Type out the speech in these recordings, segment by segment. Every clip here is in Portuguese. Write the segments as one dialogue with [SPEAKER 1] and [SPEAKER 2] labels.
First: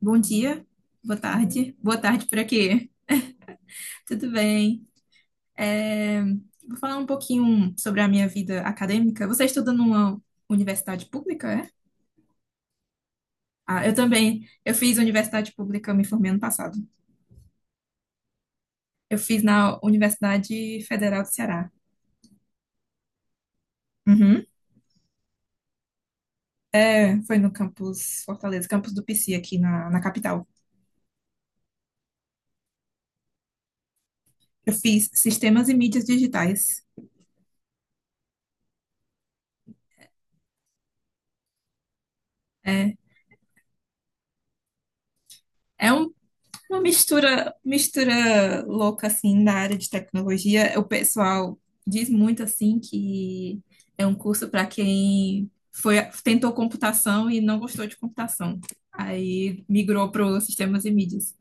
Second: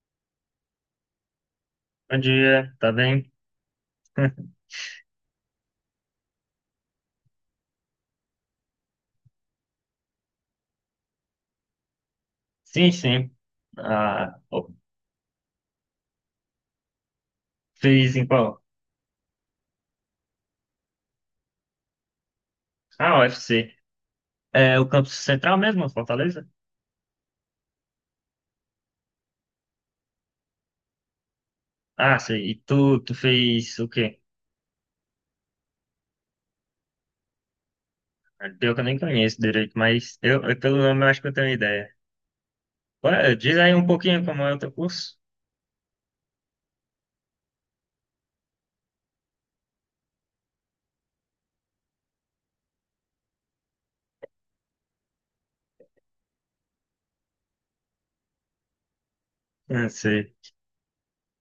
[SPEAKER 1] Bom dia, boa
[SPEAKER 2] Bom
[SPEAKER 1] tarde por
[SPEAKER 2] dia,
[SPEAKER 1] aqui.
[SPEAKER 2] tá bem?
[SPEAKER 1] Tudo bem? É, Vou falar um pouquinho sobre a minha vida acadêmica. Você estuda numa universidade pública, é?
[SPEAKER 2] Sim, sim.
[SPEAKER 1] Ah, eu
[SPEAKER 2] Ah,
[SPEAKER 1] também.
[SPEAKER 2] ó,
[SPEAKER 1] Eu fiz universidade pública, eu me formei ano passado.
[SPEAKER 2] fez em qual?
[SPEAKER 1] Eu fiz na Universidade Federal do Ceará.
[SPEAKER 2] Ah, UFC.
[SPEAKER 1] Uhum.
[SPEAKER 2] É o campus central mesmo, Fortaleza?
[SPEAKER 1] É, foi no campus Fortaleza, campus do PC aqui na capital.
[SPEAKER 2] Ah, sei. E tu fez o quê?
[SPEAKER 1] Eu fiz Sistemas e Mídias Digitais.
[SPEAKER 2] Ah, pior que eu nem conheço direito, mas eu pelo nome eu acho que eu tenho ideia.
[SPEAKER 1] É,
[SPEAKER 2] Ué, diz aí um pouquinho como é o teu curso.
[SPEAKER 1] é um Uma mistura, louca assim na área de tecnologia. O pessoal diz muito assim que é um curso para quem foi tentou computação e não gostou de computação. Aí
[SPEAKER 2] Não
[SPEAKER 1] migrou para
[SPEAKER 2] sei.
[SPEAKER 1] os sistemas e mídias.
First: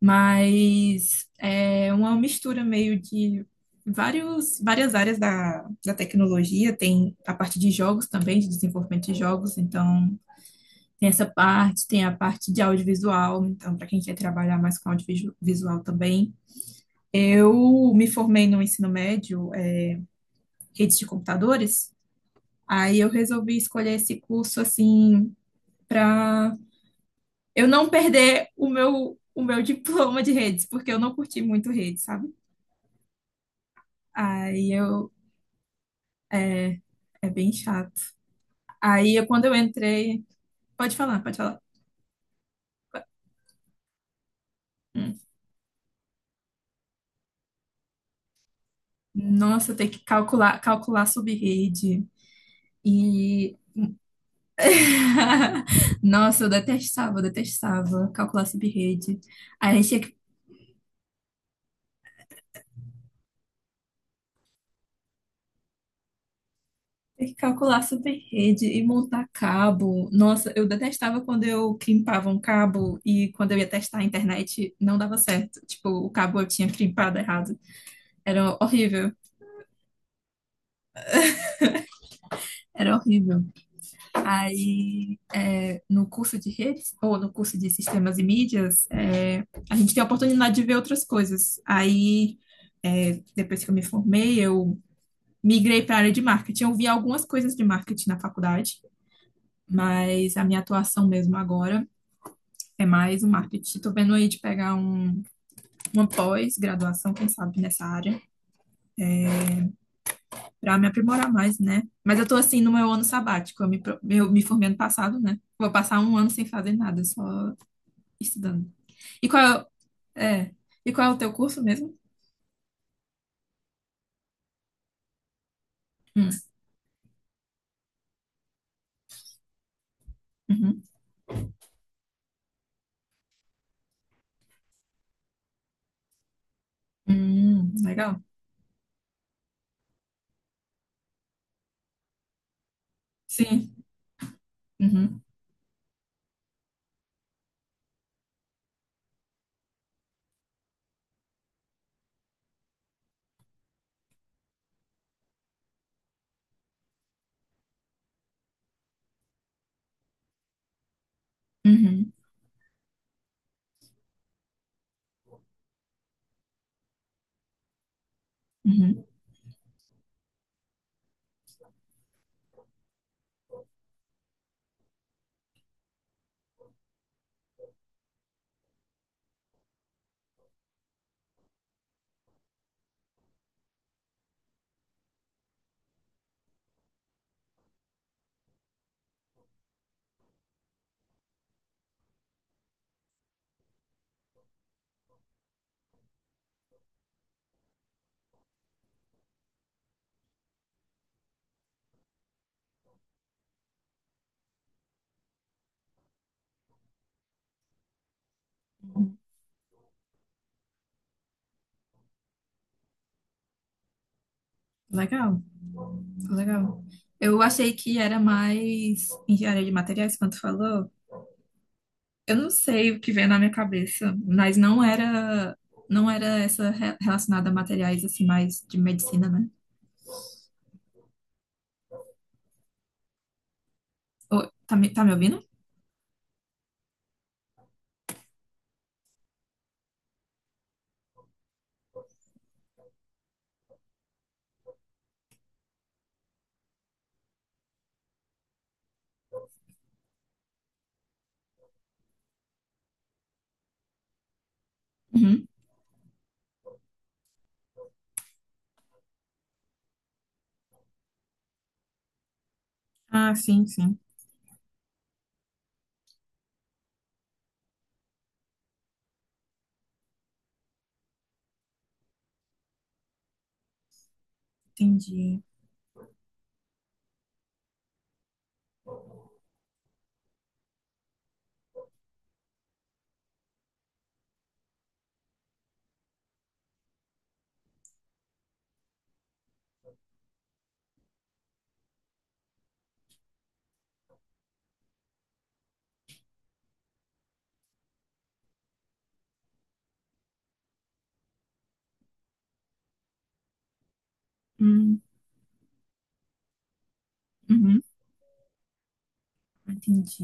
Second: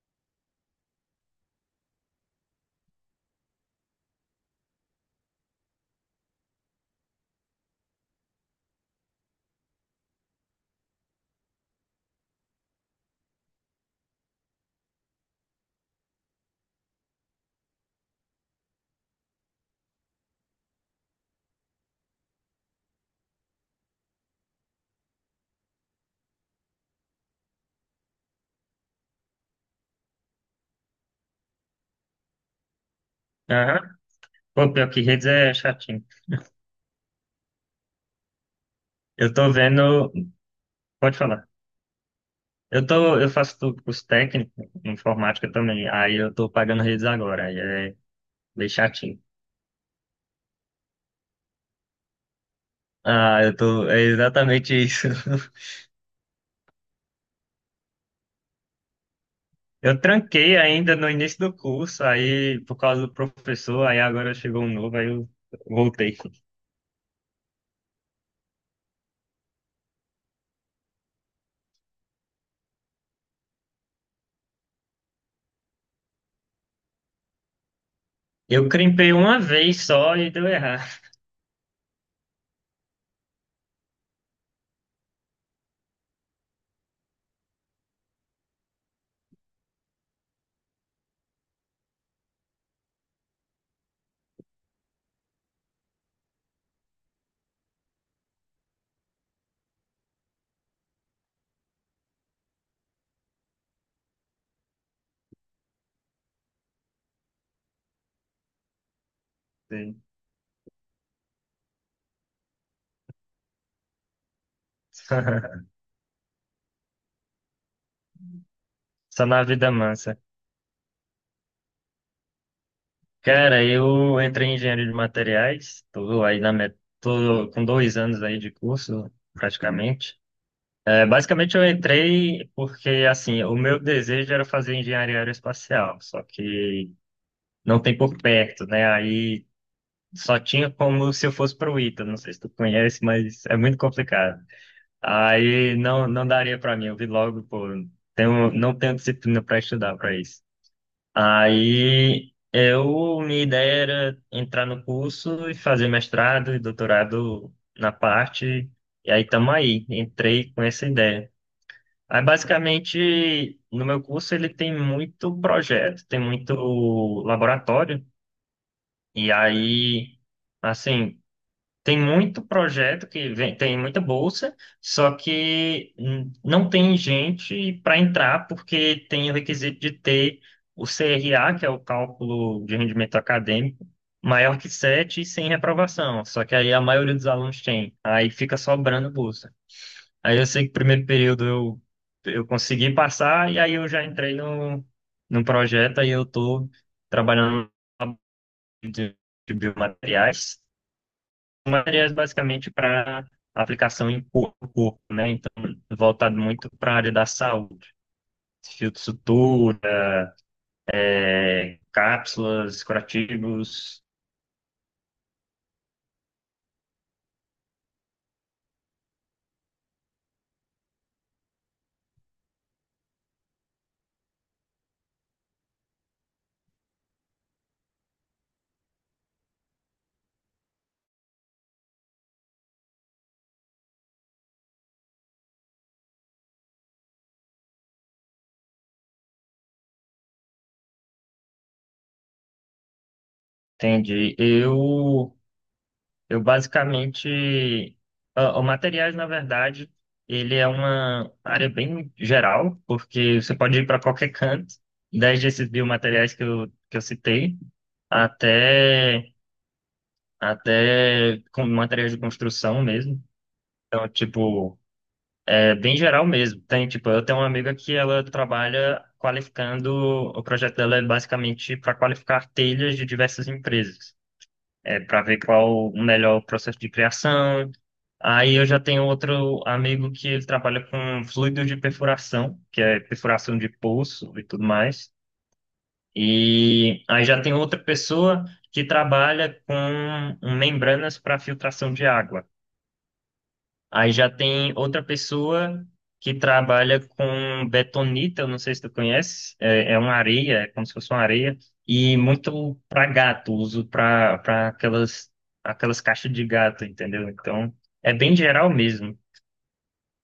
[SPEAKER 1] Mas é uma mistura meio de várias áreas da tecnologia. Tem a parte de jogos também, de desenvolvimento de jogos. Então tem essa parte, tem a parte de audiovisual, então, para quem quer trabalhar mais com audiovisual também. Eu me formei no ensino médio, redes de computadores, aí eu resolvi escolher esse curso assim, para eu não perder o meu diploma de redes, porque eu não curti muito redes, sabe?
[SPEAKER 2] Aham.
[SPEAKER 1] Aí
[SPEAKER 2] Pô, pior que
[SPEAKER 1] eu.
[SPEAKER 2] redes é chatinho.
[SPEAKER 1] É bem chato. Aí eu,
[SPEAKER 2] Eu
[SPEAKER 1] quando
[SPEAKER 2] tô
[SPEAKER 1] eu
[SPEAKER 2] vendo.
[SPEAKER 1] entrei. Pode
[SPEAKER 2] Pode
[SPEAKER 1] falar, pode
[SPEAKER 2] falar.
[SPEAKER 1] falar.
[SPEAKER 2] Eu faço curso técnico em
[SPEAKER 1] Hum.
[SPEAKER 2] informática também. Aí eu tô pagando redes agora. Aí é bem chatinho.
[SPEAKER 1] Nossa, tem que calcular sub rede
[SPEAKER 2] Ah, eu
[SPEAKER 1] e.
[SPEAKER 2] tô. É exatamente isso.
[SPEAKER 1] Nossa, eu detestava calcular sub-rede. Aí a gente tinha
[SPEAKER 2] Eu
[SPEAKER 1] que
[SPEAKER 2] tranquei ainda no início do curso, aí por causa do professor, aí agora chegou um novo, aí eu voltei.
[SPEAKER 1] ter que calcular sub-rede e montar cabo. Nossa, eu detestava quando eu crimpava um cabo e quando eu ia testar a internet não dava certo. Tipo, o cabo eu tinha crimpado errado. Era
[SPEAKER 2] Eu
[SPEAKER 1] horrível,
[SPEAKER 2] crimpei uma vez só e deu errado.
[SPEAKER 1] era horrível. Aí, é, no curso de redes, ou no curso de sistemas e mídias, é, a gente tem a oportunidade de ver outras coisas. Aí, é, depois que eu me formei, eu migrei para a área de marketing. Eu vi algumas coisas de marketing na faculdade, mas a minha atuação mesmo agora é mais o marketing. Estou vendo aí de uma pós-graduação, quem sabe, nessa área,
[SPEAKER 2] Sim.
[SPEAKER 1] para me aprimorar mais, né? Mas eu estou assim no meu ano sabático, eu me formei ano passado, né? Vou passar um ano sem fazer nada, só estudando.
[SPEAKER 2] Só
[SPEAKER 1] E qual
[SPEAKER 2] na
[SPEAKER 1] é,
[SPEAKER 2] vida massa.
[SPEAKER 1] o- é, e qual é o teu curso mesmo?
[SPEAKER 2] Cara, eu entrei em engenharia de materiais,
[SPEAKER 1] Hum,
[SPEAKER 2] tô com 2 anos aí de curso, praticamente.
[SPEAKER 1] uhum.
[SPEAKER 2] É, basicamente eu entrei porque, assim, o meu desejo era fazer engenharia aeroespacial, só que não tem por
[SPEAKER 1] Legal.
[SPEAKER 2] perto, né? Aí só tinha como se eu fosse pro Ita, não sei se tu conhece, mas é
[SPEAKER 1] Sim.
[SPEAKER 2] muito complicado.
[SPEAKER 1] Uhum,
[SPEAKER 2] Aí não, não daria para mim, eu vi logo, pô, não tenho disciplina para estudar para isso. Minha ideia era entrar no curso e fazer mestrado e doutorado na parte, e aí tamo aí, entrei com essa ideia.
[SPEAKER 1] uhum,
[SPEAKER 2] Aí basicamente, no meu curso ele tem muito projeto, tem muito laboratório,
[SPEAKER 1] uhum.
[SPEAKER 2] e aí... Assim, tem muito projeto que vem, tem muita bolsa, só que não tem gente para entrar porque tem o requisito de ter o CRA, que é o cálculo de rendimento acadêmico, maior que 7 e sem reprovação. Só que aí a maioria dos alunos tem, aí fica sobrando bolsa. Aí eu sei que primeiro período eu consegui passar e aí eu já entrei no projeto, aí eu estou trabalhando de de biomateriais. Materiais basicamente para aplicação em corpo, né? Então, voltado muito para a área da saúde. Filtro sutura, é, cápsulas, curativos,
[SPEAKER 1] Legal. Legal. Eu achei que era mais engenharia de materiais, quando tu falou. Eu não sei o que veio na minha cabeça, mas não era essa relacionada a materiais, assim, mais de medicina, né? Ô, tá me ouvindo?
[SPEAKER 2] entende? Eu basicamente... Ó, o materiais, na verdade, ele é uma área bem geral, porque você pode ir para qualquer canto,
[SPEAKER 1] Uhum.
[SPEAKER 2] desde esses biomateriais que eu citei, até, até com materiais de construção mesmo.
[SPEAKER 1] Ah, sim, sim.
[SPEAKER 2] Então, tipo, é bem geral mesmo. Tem, tipo, eu tenho uma amiga que ela trabalha qualificando, o projeto dela é basicamente para qualificar telhas de diversas empresas. É para ver
[SPEAKER 1] Entendi.
[SPEAKER 2] qual o melhor processo de criação. Aí eu já tenho outro amigo que ele trabalha com fluido de perfuração, que é perfuração de poço e tudo mais. E aí já tem outra pessoa que trabalha com membranas para filtração de água. Aí já tem outra pessoa que trabalha com betonita, eu não sei se tu conhece, é, é uma areia, é como se fosse uma areia, e muito para gato, uso para
[SPEAKER 1] Hum,
[SPEAKER 2] aquelas caixas de gato, entendeu? Então,
[SPEAKER 1] uhum.
[SPEAKER 2] é bem geral mesmo.
[SPEAKER 1] Entendi.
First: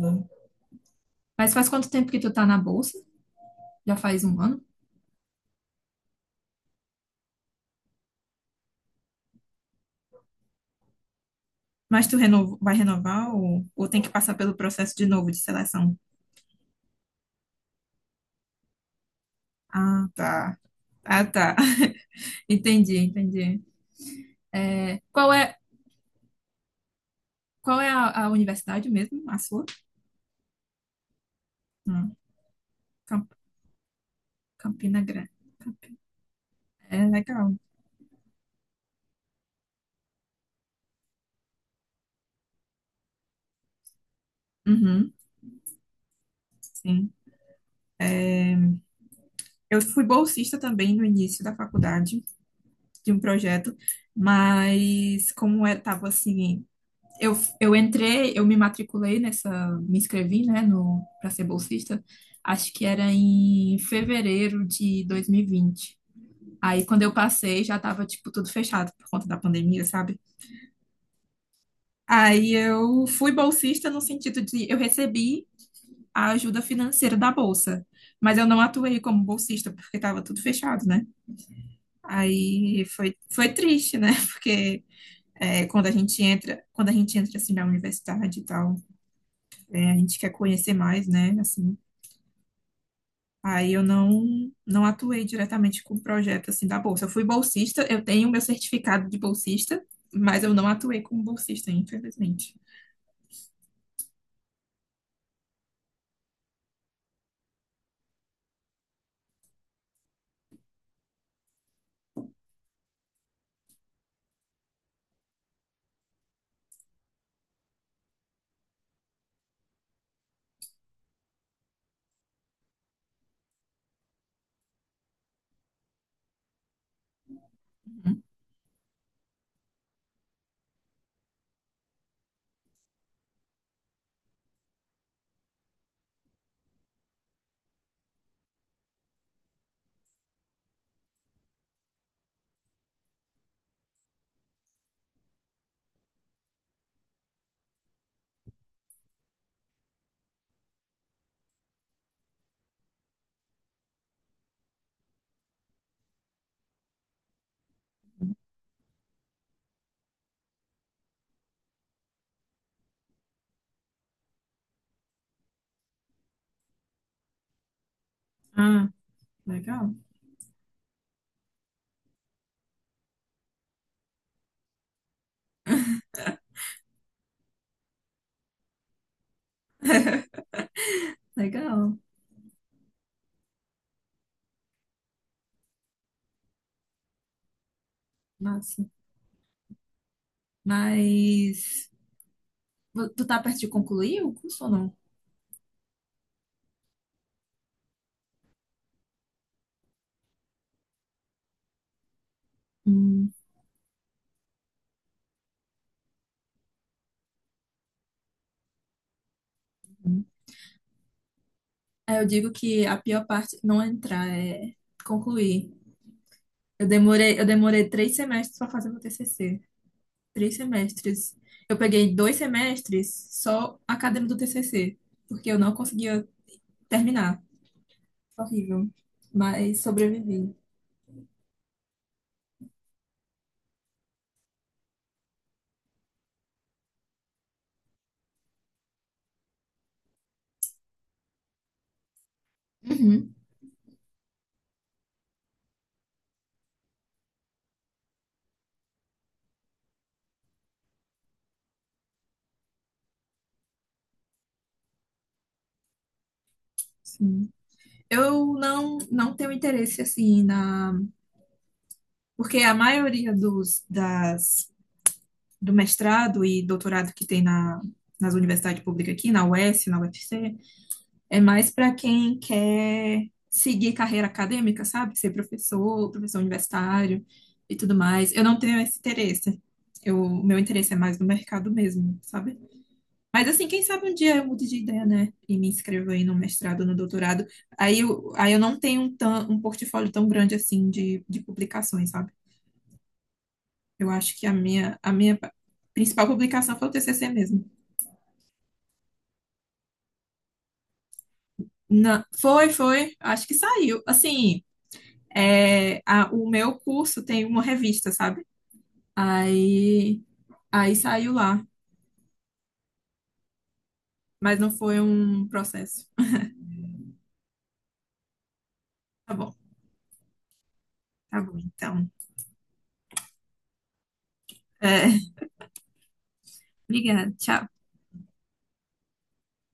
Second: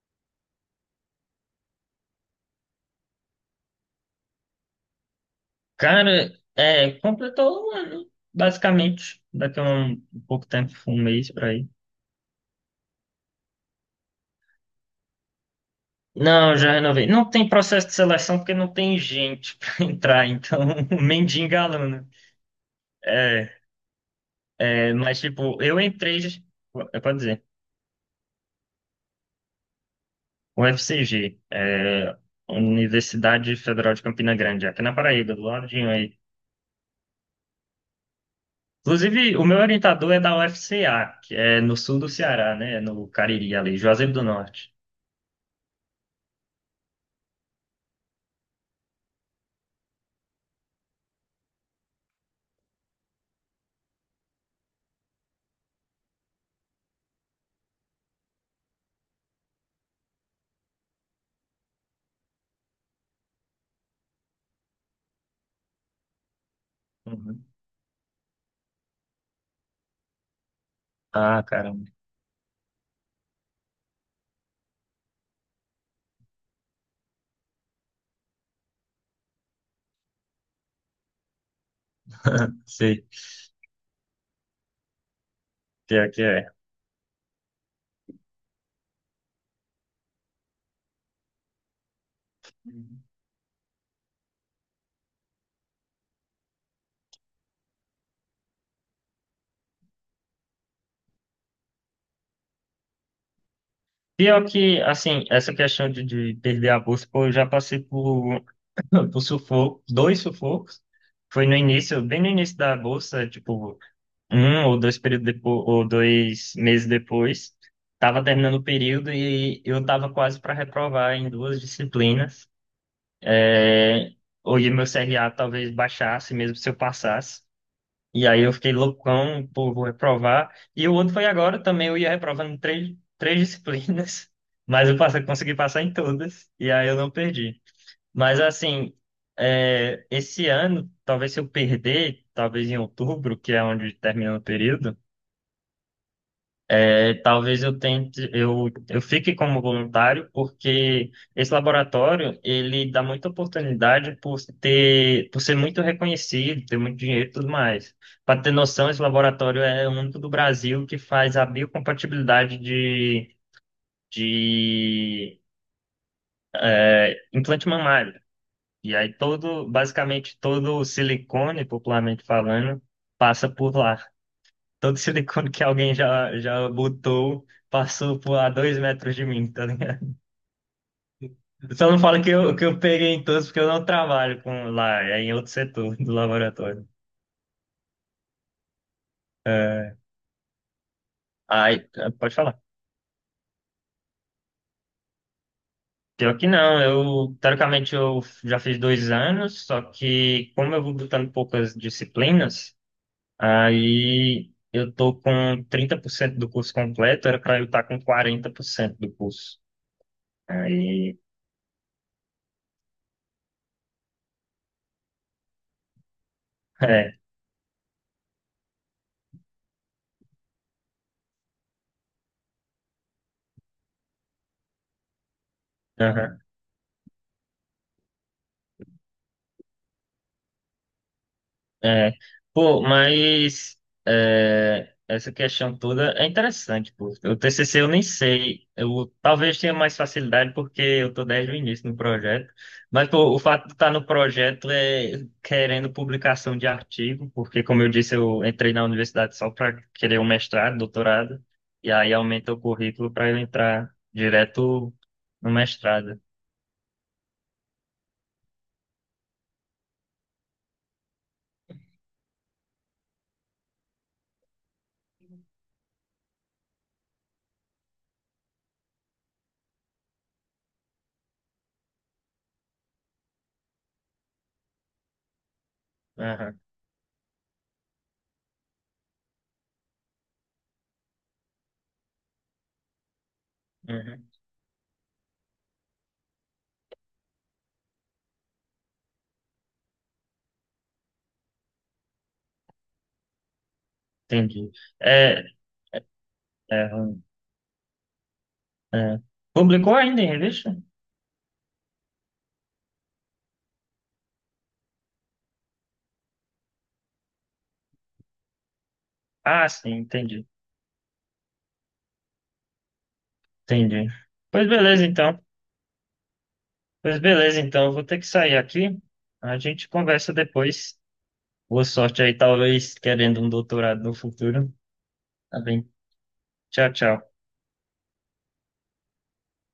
[SPEAKER 1] Mas faz quanto tempo que tu tá na bolsa? Já faz um ano?
[SPEAKER 2] Cara, é, completou um ano, basicamente, daqui a um pouco tempo, um mês para aí.
[SPEAKER 1] Mas vai renovar ou tem que passar pelo processo de novo de seleção?
[SPEAKER 2] Não, já renovei. Não tem processo de seleção porque não tem gente para
[SPEAKER 1] Ah,
[SPEAKER 2] entrar,
[SPEAKER 1] tá.
[SPEAKER 2] então
[SPEAKER 1] Ah, tá.
[SPEAKER 2] mendiga aluno.
[SPEAKER 1] Entendi, entendi. É,
[SPEAKER 2] Mas,
[SPEAKER 1] qual é,
[SPEAKER 2] tipo, eu entrei, eu posso dizer,
[SPEAKER 1] qual é a universidade mesmo? A sua?
[SPEAKER 2] UFCG,
[SPEAKER 1] Hum,
[SPEAKER 2] é,
[SPEAKER 1] Camp-
[SPEAKER 2] Universidade Federal de Campina Grande, aqui na
[SPEAKER 1] Campina Grande.
[SPEAKER 2] Paraíba, do ladinho
[SPEAKER 1] Campi-
[SPEAKER 2] aí.
[SPEAKER 1] É legal.
[SPEAKER 2] Inclusive, o meu orientador é da UFCA, que é no sul do Ceará, né? No Cariri, ali, Juazeiro do Norte.
[SPEAKER 1] Uhum, sim. Eu fui bolsista também no início da faculdade de um projeto, mas como eu tava assim, eu, eu entrei, eu me matriculei nessa, me inscrevi, né, no para ser bolsista. Acho que era em fevereiro de 2020. Aí quando eu
[SPEAKER 2] Uhum.
[SPEAKER 1] passei, já tava tipo tudo fechado por conta da pandemia, sabe?
[SPEAKER 2] Ah, caramba.
[SPEAKER 1] Aí eu fui bolsista no sentido de eu recebi a ajuda financeira da bolsa, mas eu não atuei como bolsista porque estava tudo fechado, né? Aí
[SPEAKER 2] Sei.
[SPEAKER 1] foi triste, né? Porque é,
[SPEAKER 2] Pior que é.
[SPEAKER 1] quando a gente entra assim na universidade e tal, é, a gente quer conhecer mais, né? Assim, aí eu não atuei diretamente com o projeto assim da bolsa. Eu fui bolsista, eu tenho meu certificado de bolsista, mas eu não atuei como bolsista, infelizmente.
[SPEAKER 2] Pior que, assim, essa questão de perder a bolsa, pô, eu já passei por, por sufoco, dois sufocos. Foi no início, bem no início da bolsa, tipo, um ou dois períodos depois, ou 2 meses depois, estava terminando o período e eu estava quase para reprovar em duas disciplinas. É, hoje meu CRA talvez baixasse, mesmo se eu passasse.
[SPEAKER 1] Uhum.
[SPEAKER 2] E aí eu fiquei loucão, pô, vou reprovar. E o outro foi agora também, eu ia reprovando três disciplinas, mas eu passei, consegui passar em todas, e aí eu não perdi. Mas assim, é, esse ano, talvez se eu perder, talvez em outubro, que é onde termina o período, é, talvez eu tente, eu fique como voluntário, porque esse laboratório, ele dá muita oportunidade por ter, por ser muito reconhecido, ter muito dinheiro e tudo mais. Para ter noção, esse laboratório é o único do Brasil que faz a biocompatibilidade de implante mamário.
[SPEAKER 1] Ah,
[SPEAKER 2] E aí todo,
[SPEAKER 1] legal,
[SPEAKER 2] basicamente todo o silicone, popularmente falando, passa por lá. Todo silicone que alguém já botou passou por a 2 metros de mim, tá. Só
[SPEAKER 1] legal.
[SPEAKER 2] não fala que eu peguei em todos, porque eu não trabalho com lá, é em outro setor do laboratório.
[SPEAKER 1] Massa.
[SPEAKER 2] Aí,
[SPEAKER 1] Mas
[SPEAKER 2] pode falar.
[SPEAKER 1] tu tá perto de concluir o curso ou não?
[SPEAKER 2] Pior que não, eu, teoricamente, eu já fiz 2 anos, só que como eu vou botando poucas disciplinas,
[SPEAKER 1] Hum.
[SPEAKER 2] aí eu tô com 30% do curso completo, era pra eu estar com 40% do curso. Aí,
[SPEAKER 1] Aí eu digo que a pior parte não é entrar, é concluir.
[SPEAKER 2] é,
[SPEAKER 1] Eu demorei três semestres para fazer meu TCC. Três semestres. Eu peguei dois semestres só acadêmico do TCC, porque eu não conseguia terminar. Horrível. Mas sobrevivi.
[SPEAKER 2] é, pô, mas é, essa questão toda é interessante, pô. O TCC eu nem sei, eu talvez tenha mais facilidade porque eu tô desde o início no projeto, mas
[SPEAKER 1] Uhum,
[SPEAKER 2] pô, o fato de estar no projeto é querendo publicação de artigo, porque como eu disse, eu entrei na universidade só para querer um mestrado, doutorado, e aí aumenta o currículo para eu entrar direto no mestrado.
[SPEAKER 1] sim. Eu não tenho interesse assim na. Porque a maioria das do mestrado e doutorado que tem na, nas universidades públicas aqui, na UES, na UFC, é mais para quem quer seguir carreira acadêmica, sabe? Ser professor
[SPEAKER 2] Aham,
[SPEAKER 1] universitário e tudo mais. Eu não tenho esse interesse. Eu, o meu interesse é mais no mercado mesmo, sabe? Mas assim, quem sabe um
[SPEAKER 2] uhum,
[SPEAKER 1] dia eu mude de ideia, né? E me inscrevo aí no mestrado, no doutorado. Aí eu não tenho um, tão, um portfólio tão grande assim de publicações, sabe? Eu acho que
[SPEAKER 2] entendi.
[SPEAKER 1] a minha
[SPEAKER 2] É,
[SPEAKER 1] principal publicação foi
[SPEAKER 2] é,
[SPEAKER 1] o TCC mesmo.
[SPEAKER 2] é. Publicou ainda em revista?
[SPEAKER 1] Não, foi. Acho que saiu. Assim, é, o meu curso tem uma revista, sabe?
[SPEAKER 2] Ah, sim,
[SPEAKER 1] Aí,
[SPEAKER 2] entendi.
[SPEAKER 1] aí saiu lá,
[SPEAKER 2] Entendi.
[SPEAKER 1] mas
[SPEAKER 2] Pois
[SPEAKER 1] não foi
[SPEAKER 2] beleza, então.
[SPEAKER 1] um processo.
[SPEAKER 2] Pois beleza, então. Eu vou ter que sair aqui.
[SPEAKER 1] Tá bom,
[SPEAKER 2] A gente conversa depois.
[SPEAKER 1] tá bom,
[SPEAKER 2] Boa
[SPEAKER 1] então.
[SPEAKER 2] sorte aí, talvez querendo um doutorado no futuro.
[SPEAKER 1] É,
[SPEAKER 2] Tá bem. Tchau, tchau.
[SPEAKER 1] obrigada, tchau.